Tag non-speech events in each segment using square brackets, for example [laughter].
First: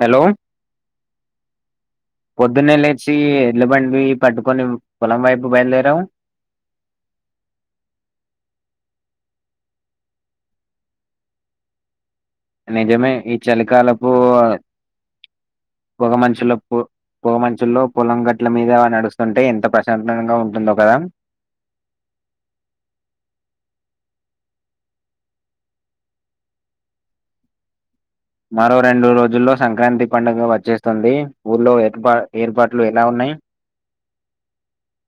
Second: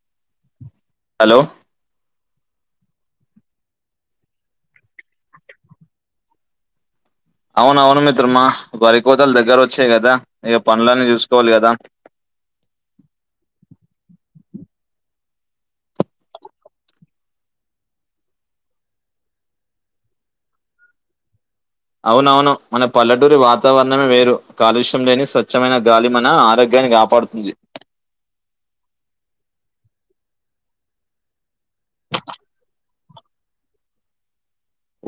hello hello పొద్దున్నే లేచి ఏండ్లబండి పట్టుకొని పొలం వైపు బయలుదేరావ్ అవునవును మిత్రమా వరి కోతల్ దగ్గర వచ్చాయి కదా ఇక పనులన్నీ చూసుకోవాలి కదా నిజమే ఈ చలికాలపు పొగా మంచులపు పొగా మంచుల్లో పొలం గట్ల మీద నడుస్తుంటే ఎంత ప్రశాంతంగా ఉంటుందో కదా అవునవును మన పల్లటూరి వాతావరణమే వేరు కాలుష్యం లేని స్వచ్మైన గాలి మన ఆరోగ్య కాని కాపాడుతుంది మరో రెండు రోజుల్లో సంక్రాంతి పండుగ వచ్చేస్తుంది ఊర్లో ఏర్పా ఏర్పాట్లు ఎలా ఉన్నాయి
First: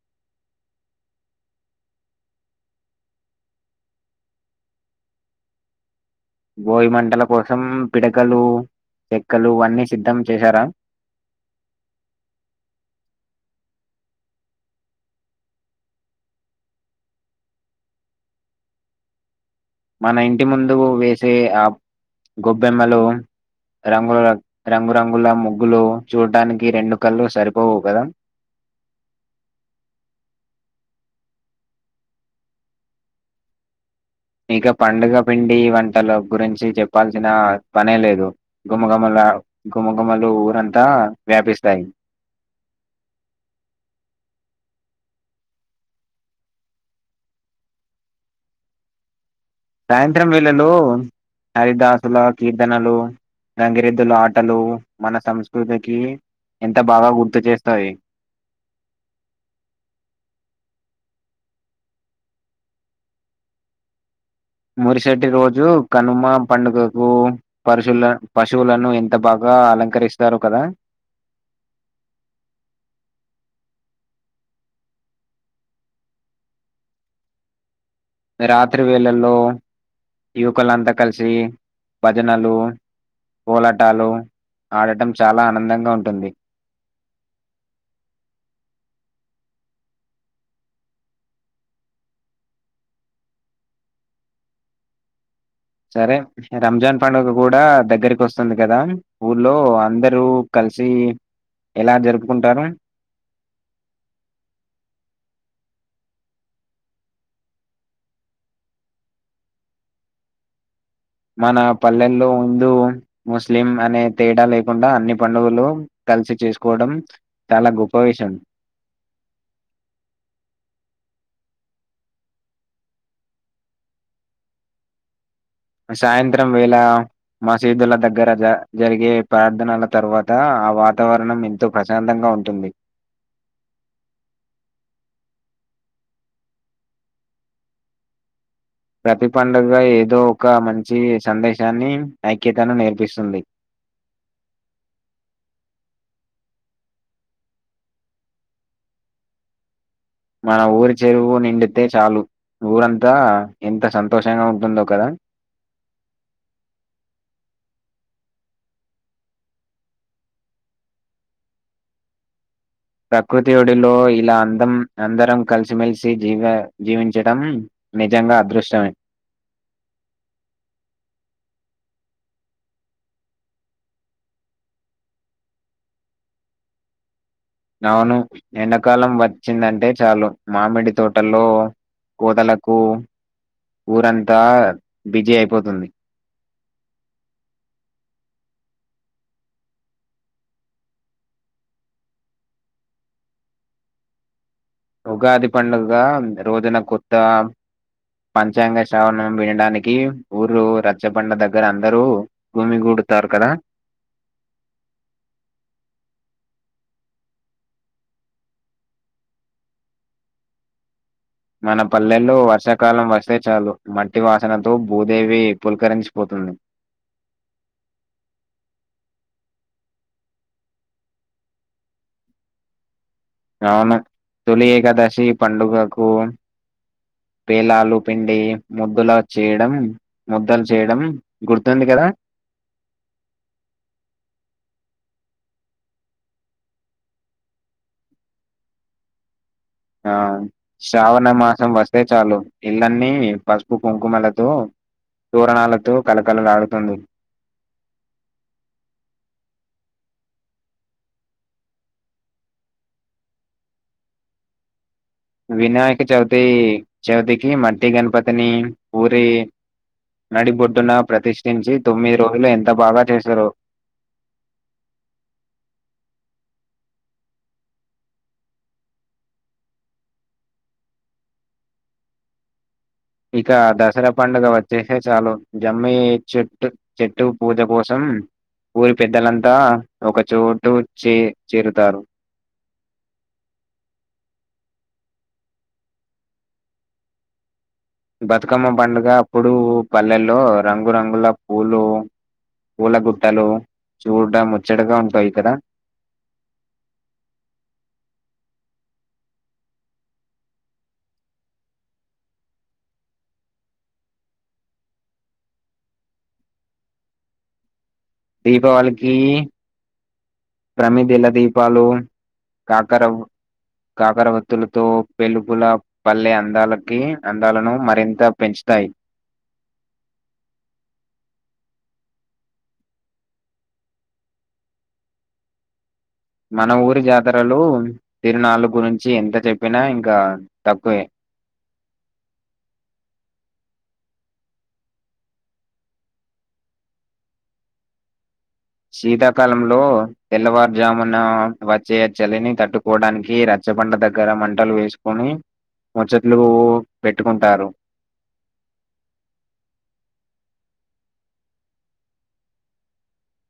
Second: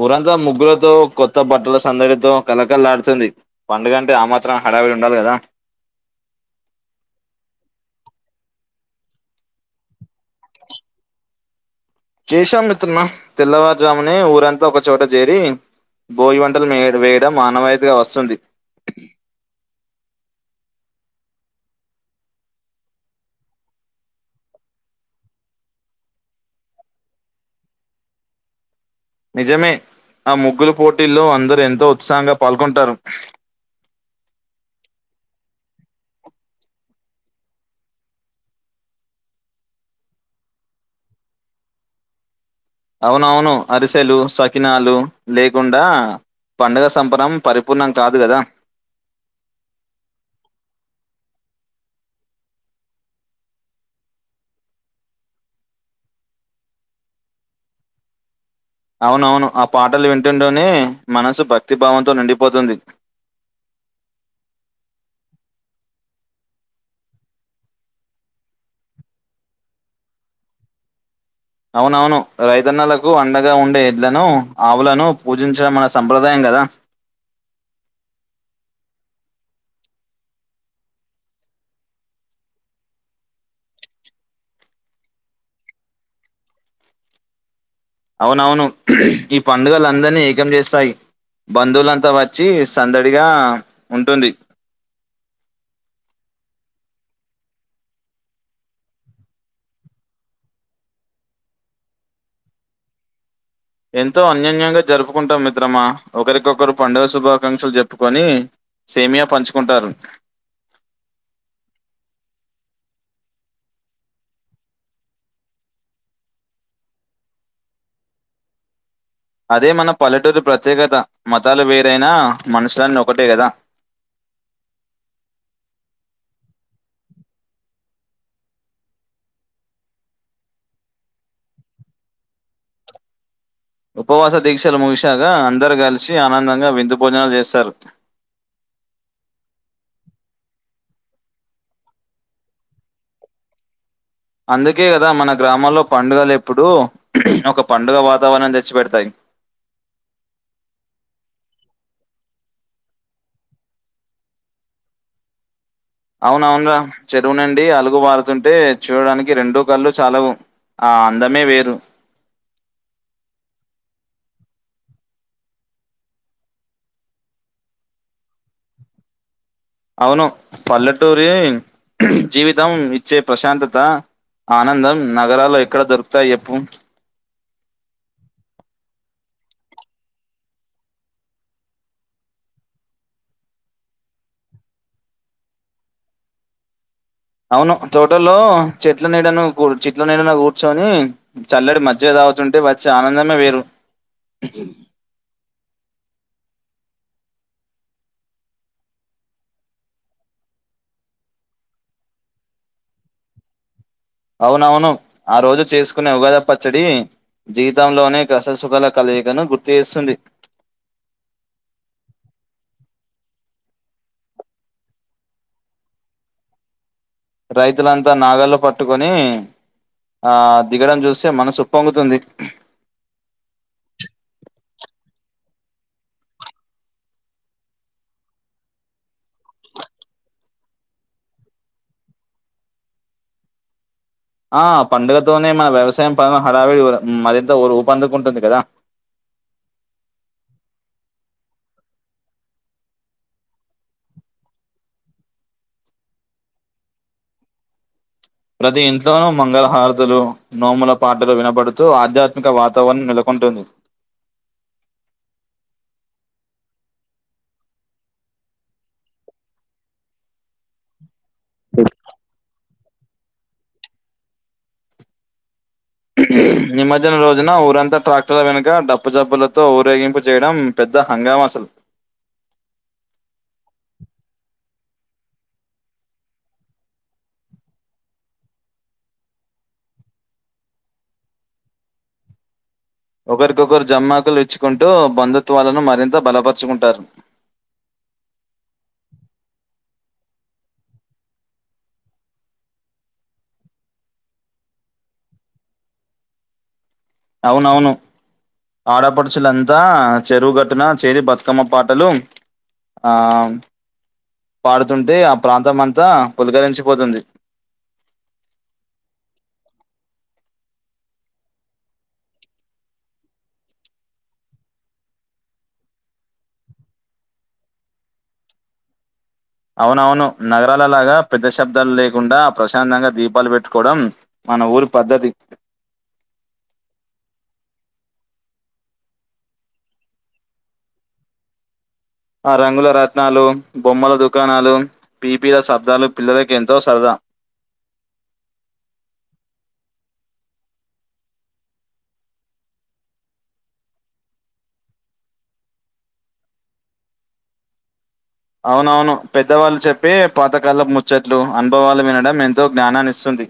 ఉరంతా ముగ్గులతో కొత్త బట్టల సందడితో కళ్లకల్లాడుతుంది పండుగంటే ఆమాత్రం హడావిడి ఉండాలి కదా [inaudible] బోగి మంటల కోసం పిడకలు చెక్కలు అన్నీ సిద్ధం చేసారా [inaudible] చేశాం మిత్రుమా తెల్లవారుజామునే ఊరంతా ఒకచోట చేరి భోగీ మంటలు వేయడం ఆనవాయితగా వస్తుంది మన ఇంటి ముందు వేసే ఆ గొబ్బెమ్మలు రంగుల రంగురంగుల ముగ్గులు చూడ్టనికి రెండు కళ్లు సరిపోవు కదా [inaudible] నిజమే ఆ ముగ్గుల పోటీల్లో అందరుూ ఎంతో ఉత్సాహంగా పాల్గొంటారు [inaudible] ఇక పండుగ పిండి వంటల గురించి చెప్పాల్సిన పనే లేదు గుమగుమల గుమగుమలు ఊరంతా వ్యాపిస్తాయి అవునవును అరిసెలు సకినాలు లేకుండా పండగ సంబరం పరిపూర్ణం కాదు గదా సాయంత్రం వేళ్లలో హరిదాసుల కీర్తనలు గంగిరెద్దుల ఆటలు మన సంస్కృతికి ఎంత బాగా గుర్తు చేస్తాయి అవునవును ఆ పాటలు వింటుంటెనే మనసు భక్తిభావంతో నిండిపోతుంది [inaudible] మురుసటి రోజు కనుమ పండుగకు పర్శుల పశువులను ఎంత బాగా గా అలంకరిస్తారు కదా అవునవును రైతన్నలకు అండగా ఉండే ఎడ్లను ఆవులను పూజించడం మన సంప్రదాయం కదా రాత్రి వేళల్లో యువకులంతా కలిసి భజనలు కోలాటాలు ఆడటం చాలా ఆనందంగా ఉంటుంది అవునవును ఈ పండుగలు అందరినీ ఏకం చేస్తాయి బంధువులంతా వచ్చి సందడిగా ఉంటుంది సరే రంజాన్ పండుగ కూడా దగ్గరకి వస్తుంది కదా ఊర్లో అందరు కల్ కలిసి ఎలా జరుపుకుంటారు ఎంతో అన్యోన్యంగా జరుపుకుంటాం మిత్రమా ఒకరికొకరు పండుగ శుభాకాంక్షలు చెప్పుకొని సేమియా పంచుకుంటారు మన పల్లెల్లో హిందూవు ముస్లిం అనే తేడా లేకుండా అన్ని పండుగలు కలిసి చేసుకోడం చాలా గొప్ప విషయం అదే మన పల్లెటూరు ప్రత్యేకత మతాలు వేరైనా మనుషులన్ ఒకటే కదా [inaudible] సాయంత్రం వేళ మసీదుల దగ్గర జ జరిగే ప్రార్థనల తరువాత ఆ వాతావరణం ఎంతో ప్రశాంతంగా ఉంటుంది ఉపవాస దీక్షలు ముగిశాక అందరు కలిసి ఆనందంగా విందు భోజనాలు చేస్తారు [inaudible] ప్రతి పండుగ ఏదో ఒక మంచి సందేశాన్ని ఐక్యతను నేర్పిస్తుంది [inaudible] అందుకే కదా మన గ్రామల్లో పండుగలు ఎప్పుడు ఒక పండుగ వాతావరణం తెచ్చి పెడతాయ్ మన ఊరి చెరువు నిండితే చాలు ఊరంతా ఎంత సంతోషంగా ఉంటుందో కదా అవునవును రా చెరువునిండి అలుగు బారుతుంటే చూడడానికి రెండూ కళ్ళు చాలవు ఆ అందమే వేరు ప్రకృతి ఒడిలో ఇలా అందం అందరం కలిసిమెలిసి జీవ జీవించడం నిజంగా అదృష్టమే అవును పల్లెటూరి జీవితం ఇచ్చే ప్రశాంతత ఆనందం నగరాల్లో ఎక్కడ దొరుకుతాయి ఎప్పు అవును ఎండాకాలం వచ్చిందంటే చాలు మామిడి తోటల్లో కోతలకు ఊరంతా బిజీ అయిపోతుంది అవును తోటోల్లో చెట్లు నీడను కూర్ చెట్ల నీడన కూర్చొని చల్లడి మజ్జిగ తాగ్ తాగుతుంటే వచ్చే ఆనందమే వేరు ఉగాది పండుగ రోజున కొత్త పంచాంగ శ్రవరణం వినడానికి ఊరు రచ్చ బండ దగ్గర అందరూ గుమిగు కొడతారు కదా అవునవును ఆ రోజు చేసుకునే ఉగాద పచ్చడి జీవితంలోనే కష్టసుఖాల కలలియికను గుర్తు చేస్తుంది మన పల్లెల్లో వర్షాకాలం వస్తే చాలు మట్టి వాసనతో భూదేవి పులకరించిపోతుంది రైతులంతా నాగ్గలు పట్టుకొని ఆ దిగడం చూస్తే మనసు ఉపొంగుతుంది అవును తొలి ఏకాదశి పండుగకు పేలాలు పిండి ముద్దుల చేయడం ముద్దలు చేయడం గుర్తుంది కదా ఆ పండుగతోనే మన వ్యవసాయం పదన హడావిడి మరింత ఊపందుకుంటుంది కదా ఆ శ్రావణ మాసం వస్తే చాలు ఇల్లన్నీ పసుపు కుంకుమలతో తోరణాలతో కలకలలాడుతుంది ప్రతి ఇంట్లోనూ మంగళహారతులు నోముల పాటలు వినబడుతూ ఆధ్యాత్మిక వాతావరణం నెలకొ ఉంటుంది వినాయక చవితి చవితికి మట్టి గణపతిని ఊరి నడిబొడ్డు నా ప్రతిష్ తించి తొమ్మిది రోజులు ఎంత బాగా చేశారో నిమజ్జనం రోజున ఊరంతా ట్రాక్టర్ల వెనుక డబ్ప్పు చప్పులతో ఊరేగింపు చేయడం పెద్ ద్ద హంగామ అసలు ఇక దసరా పండుగ వచ్చేసే చాలు జమ్మి చెట్టు చెట్టు పూజ కోసం ఊరి పెద్దలంతా ఒక చోటు చే చేరుతారు ఒకరికొకరు జమ్మాకులు ఇచ్చుకుంటూ బంధుత్వాలను మరింత బలపరచుకుంటారు బతుకమ్మ పండుగ అప్పుడు పల్లెల్లో రంగురంగుల పూలు పూల గుట్టలు చూడ ముచ్చడగా ఉంటాయి కదా అవునవును ఆడపడుచులంతా చెరువుగట్టున చేరి బతుకమ్మ పాటలు ఆ పాడుతుంటే ఆ ప్రాంతం అంతా పులకరించిపోతుంది దీపావళికీ ప్రమిదిల దీపాలు కాకరవ్ కాకర వత్తులతో పెలుపుల పల్లె అందాలకి అందాలను మరింత పెంచ్ తయ్ అవునవును నగరాలలాగా పెద్ద శబ్దాలు లేకుండా ప్రశాంతంగా దీపాలు పెట్టుకోవడం మన ఊరి పద్ధతి మన ఊరి జాతరలు తిరునాళ్ళ గురించి ఎంత చెప్పినా ఇంకా తక్కువే ఆ రంగుల రట్నాలు బొమ్మల దుకాణాలు పీపీల శబ్దాలు పిల్లలక ఎంతో సరదా శీతాకాలంలో తెల్లవారుజామున వచ్చే చలిని తట్టుకోవడానికి రచ రచ్చబండ దగ్గర మంటలు వేసుకుని ముచ్చట్లు పెట్టుకుంటారు అవునవును పెద్దవాళ్ళు చెప్పి పాతకల్ప ముచ్చట్లు అనుభవాలు వినడం ఎంతో జ్ఞానాన్నిస్తుంది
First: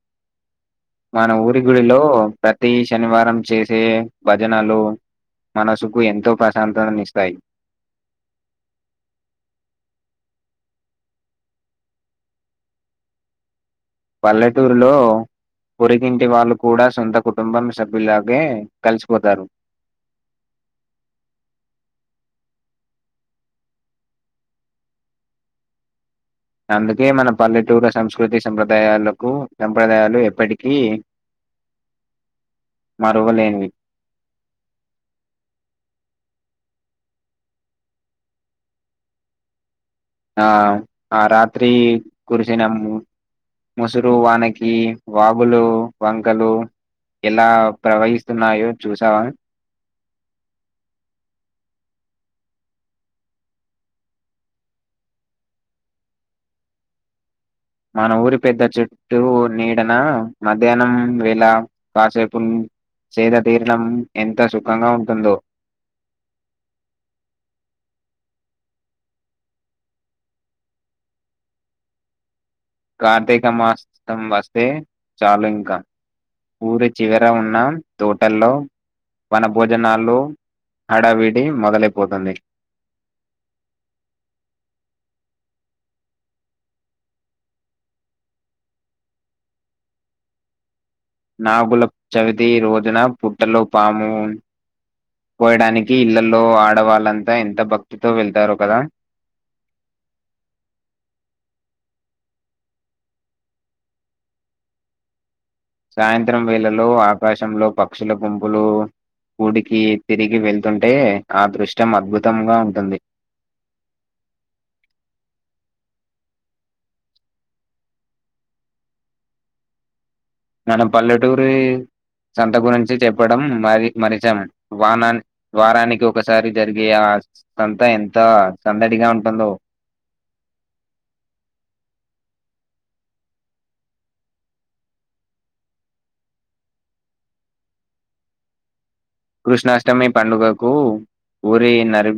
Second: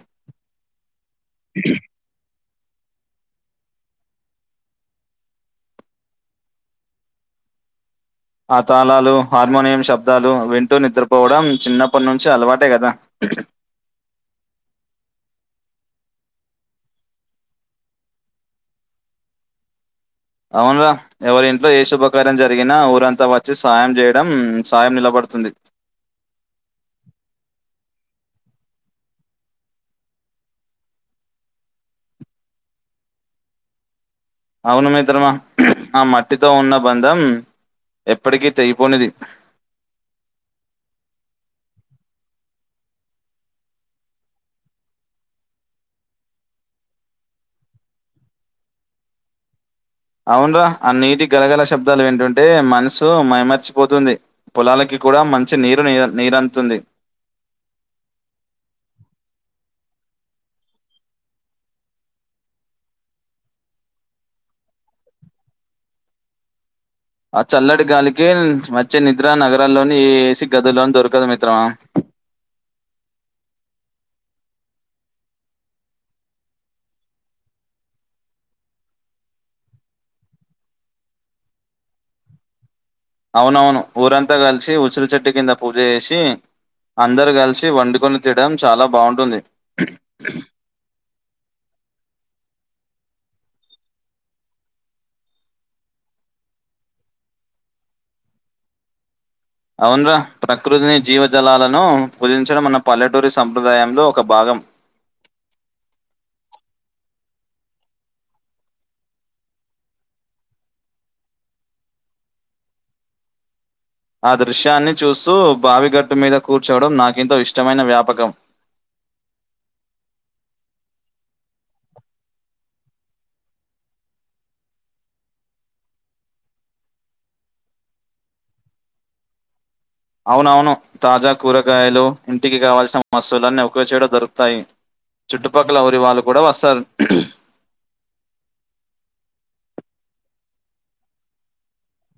మన ఊరి గుడిలో ప్రతి శనివారం చేసే భజనలు మనసుకు ఎంతో ప్రశాంతత్నిస్తాయి ఆ తాళాలు హార్మోనియం శబ్దాలు వింటూ నిద్రపోవడం చిన్నప్పటి నుంచి అలవాటే కదా పల్లెటూరులో పొరిగింటి వాళ్ళు కూడా సొంత కుటుంబం సభ్యులాగే కలిసిపోతారు అవున్రా ఎవరి ఇంట్లో ఏ శుభకార్యం జరిగినా ఊరంతా వచ్చి సాయం చేయడం సాయం నిలబడుతుంది అందుకే మన పల్లెటూరు సంస్కృ ప్రకృతి సంప్రదాయాలకు సంప్రదాయాలు ఎప్పటికీ మరువలేన్వి అవును మిత్రమా ఆ మట్టితో ఉన్న బంధం ఎప్పటికీ తెగిపోనిది ఆ ఆ రాత్రి కురిసిన ముసురు వానకి వాగులు వంకలు ఎలా ప్రవహిస్తున్నాయో చూసావా అవున్రా ఆ నీటి గలగల శబ్దాలు విన్టంటే మనసు మైమర్చిపోతుంది పొలాలకి కూడా మంచి నీరు నిరంధుతుంది మన ఊరి పెద్ద చుట్టు నీడన మధ్యాహ్నం వేలా కాసేపు సేదా తీరడం ఎంత సుఖంగా ఉంటుందో ఆ చల్లడి గాలికి వచ్చే నిద్ర నగరాల్లోని ఏ ఏసి గదులో దొరకదు మిత్రమా కార్తీక మాసం వస్తే చాళంక ఊరి చివర ఉన్న తోటల్లో వన భోజనాల్లో హడవిడి మొదలైపోతుంది అవునవును ఊరంతా కలిసి ఉసిరి చెట్టు కింద పూజ చేసి అందరు కలిసి వండుకొని తినాడం చాలా బాగుంటుంది నాగుల చవితి రోజున పుట్టలో పాము పోయడానికి ఇళ్లల్లో ఆడవాళ్ళంతా ఎంత భక్తితో వెళ్తారు కదా అవున్రా ప్రకృతిని జీవజలాలను పూజించడం మన పల్లెటూరి సంప్రదాయంలో ఒక భాగం సాయంత్రం వేళలో ఆకాశంలో పక్షుల గుంపులు గుడికి తిరిగి వెళ్తుంటే ఆ దృష్టం అద్భుతంగా ఉంటుంది ఆ దృశ్యాన్ని చూస్తూ బావిగట్టు మీద కూర్చోవడం నాకుంతో ఇష్టమైన వ్యాపకం మనపల్లెటూరి సంత గురించి చెప్పడం మరి మరిచం వానా వారానికి ఒకసారి జరిగే ఆ సంత ఎంత సందడిగా ఉంటుందో అవునవును తాజ కూరగాయలు ఇంటికి కావాల్సిన వసూలన్నీ ఒకే చొట దొరుకుతాయి చుట్టుపక్కల ఊరి వాళ్ళు కూడ వస్తరు కృష్ణాష్టమి పండుగకు ఊరి నరి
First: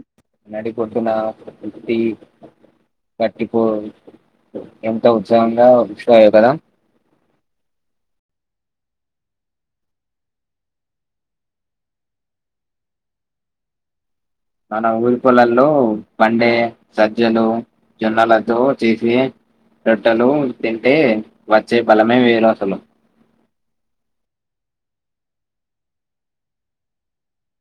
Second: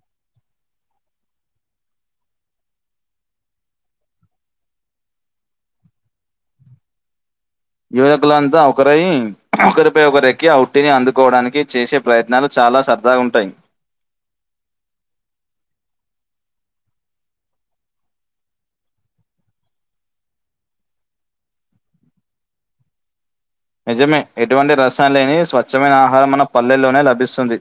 నడీ గొడ్డున పుట్టి వాట్టికు ఎంతో ఉత్సాహంగ ఉషయో కద యువకులంతా ఒకరై ఒకరిపై ఒకరెక్కి అ ఉట్టిని అందుకోవడానికి చేసే ప్రయత్నాలు చ చాల సరదాగ ఉంటయి మన ఊరి పొలల్లో బండే సజ్జలు జనాలతో చేసి రొట్టెలు తింటే వచ్చే బలమే వేరు అసలు నిజమే ఎటువంటి రసాయన లేని స్వచ్ఛమైన ఆహారం మన పల్లెల్లోనే లభిస్తుంది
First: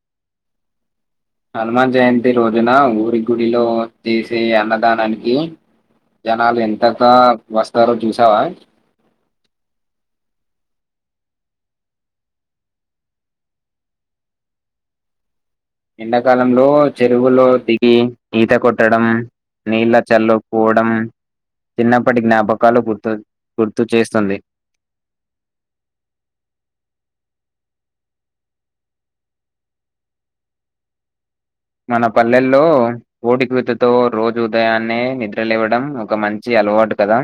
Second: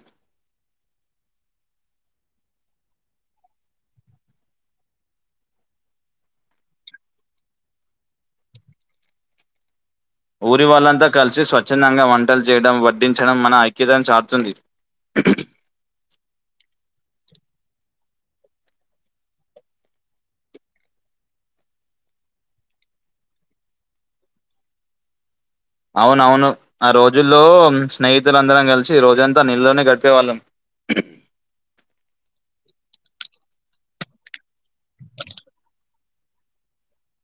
[inaudible] హనుమాన్ జయంతి రోజున ఊరి గుడిలో చేసే అన్నదానానికి జనాలు ఎంతత్త వస్తరో చూసావ ఊరి వాళ్ళంతా కలిసి స్వచ్ఛందంగా వంటలు చేయడం వడ్డించడం మన ఐక్యతను చాటుతుంది ఎండాకాలంలో చెరువులో దిగి ఈత కొట్టడం నీళ్ళ చల్లుపోడం చిన్నప్పటి జ్ఞాపకాలు గుర్తు చేస్తుంది అవునవును ఆ రోజుల్లో స్నేహితులందరం కలిసి రోజంతా నిళ్లోనే గడిపేవాళ్ళం [inaudible] మన పల్లెల్లో ఓటికుతతో రోజు ఉదయాన్నే నిద్ర లేవడం ఒక మంచి అలవాటు కదా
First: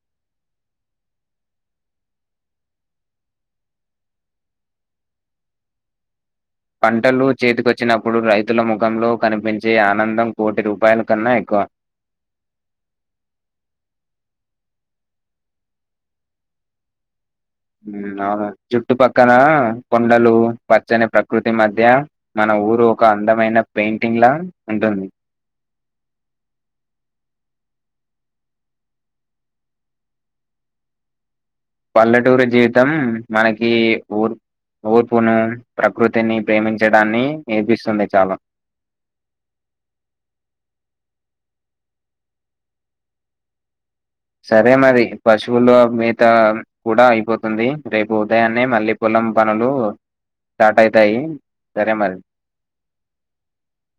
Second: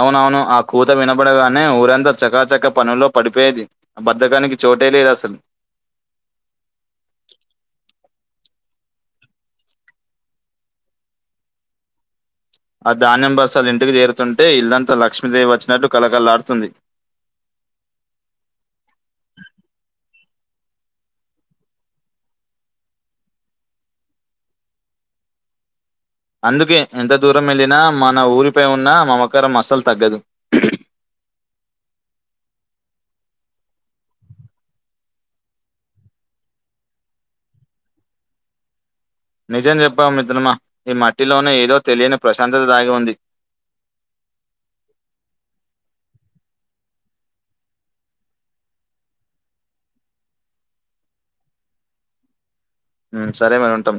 అవునవును ఆ కూత వినబడగానే ఊరంతా చకాచక్క పనుల్లో పడిపోయేది ఆ బద్ధకానికి చోటెలేదసలు [inaudible] పంటలు చేతికొచ్చినప్పుడు రైతుల ముఖంలో కనిపించే ఆనందం కోటి రూపాయల కన్నా ఎక్కువ [inaudible] ఆ ధాన్యం బస్తాలు ఇంటికి చేరుతుంటే ఇల్లంతా లక్ష్మీదేవి వచ్చినట్టు కలకళ్లాడుతుంది [inaudible] అవును జుట్టు పక్కన కొండలు పచ్చని ప్రకృతి మధ్య మన ఊరు ఒక అందమైన పెయింటింగ్ లా ఉంటుంది అందుకే ఎంత దూరం వెళ్ళిన మన ఊరిపై ఉన్న మమకారం అస్సలు తగ్గదు [inaudible] పల్లెటూరు జీతం మనకి ఊర్ ఓర్పును ప్రకృతిని ప్రేమించడాన్ని నేర్పిస్తుంది చాలా నిజం చెప్పావు మిత్రమ ఈ మట్టిలోనే ఏదో తెలియని ప్రశాంతత దాగి ఉంది సరే మరీ పశువులు మిత కూడ అయిపోతుంది రేపు ఉదయాన్నే మళ్ళీ పోల మొత్తం పనులు స్టార్ట్ అయితాయి సరే మరి సరే మరీ ఉంటాం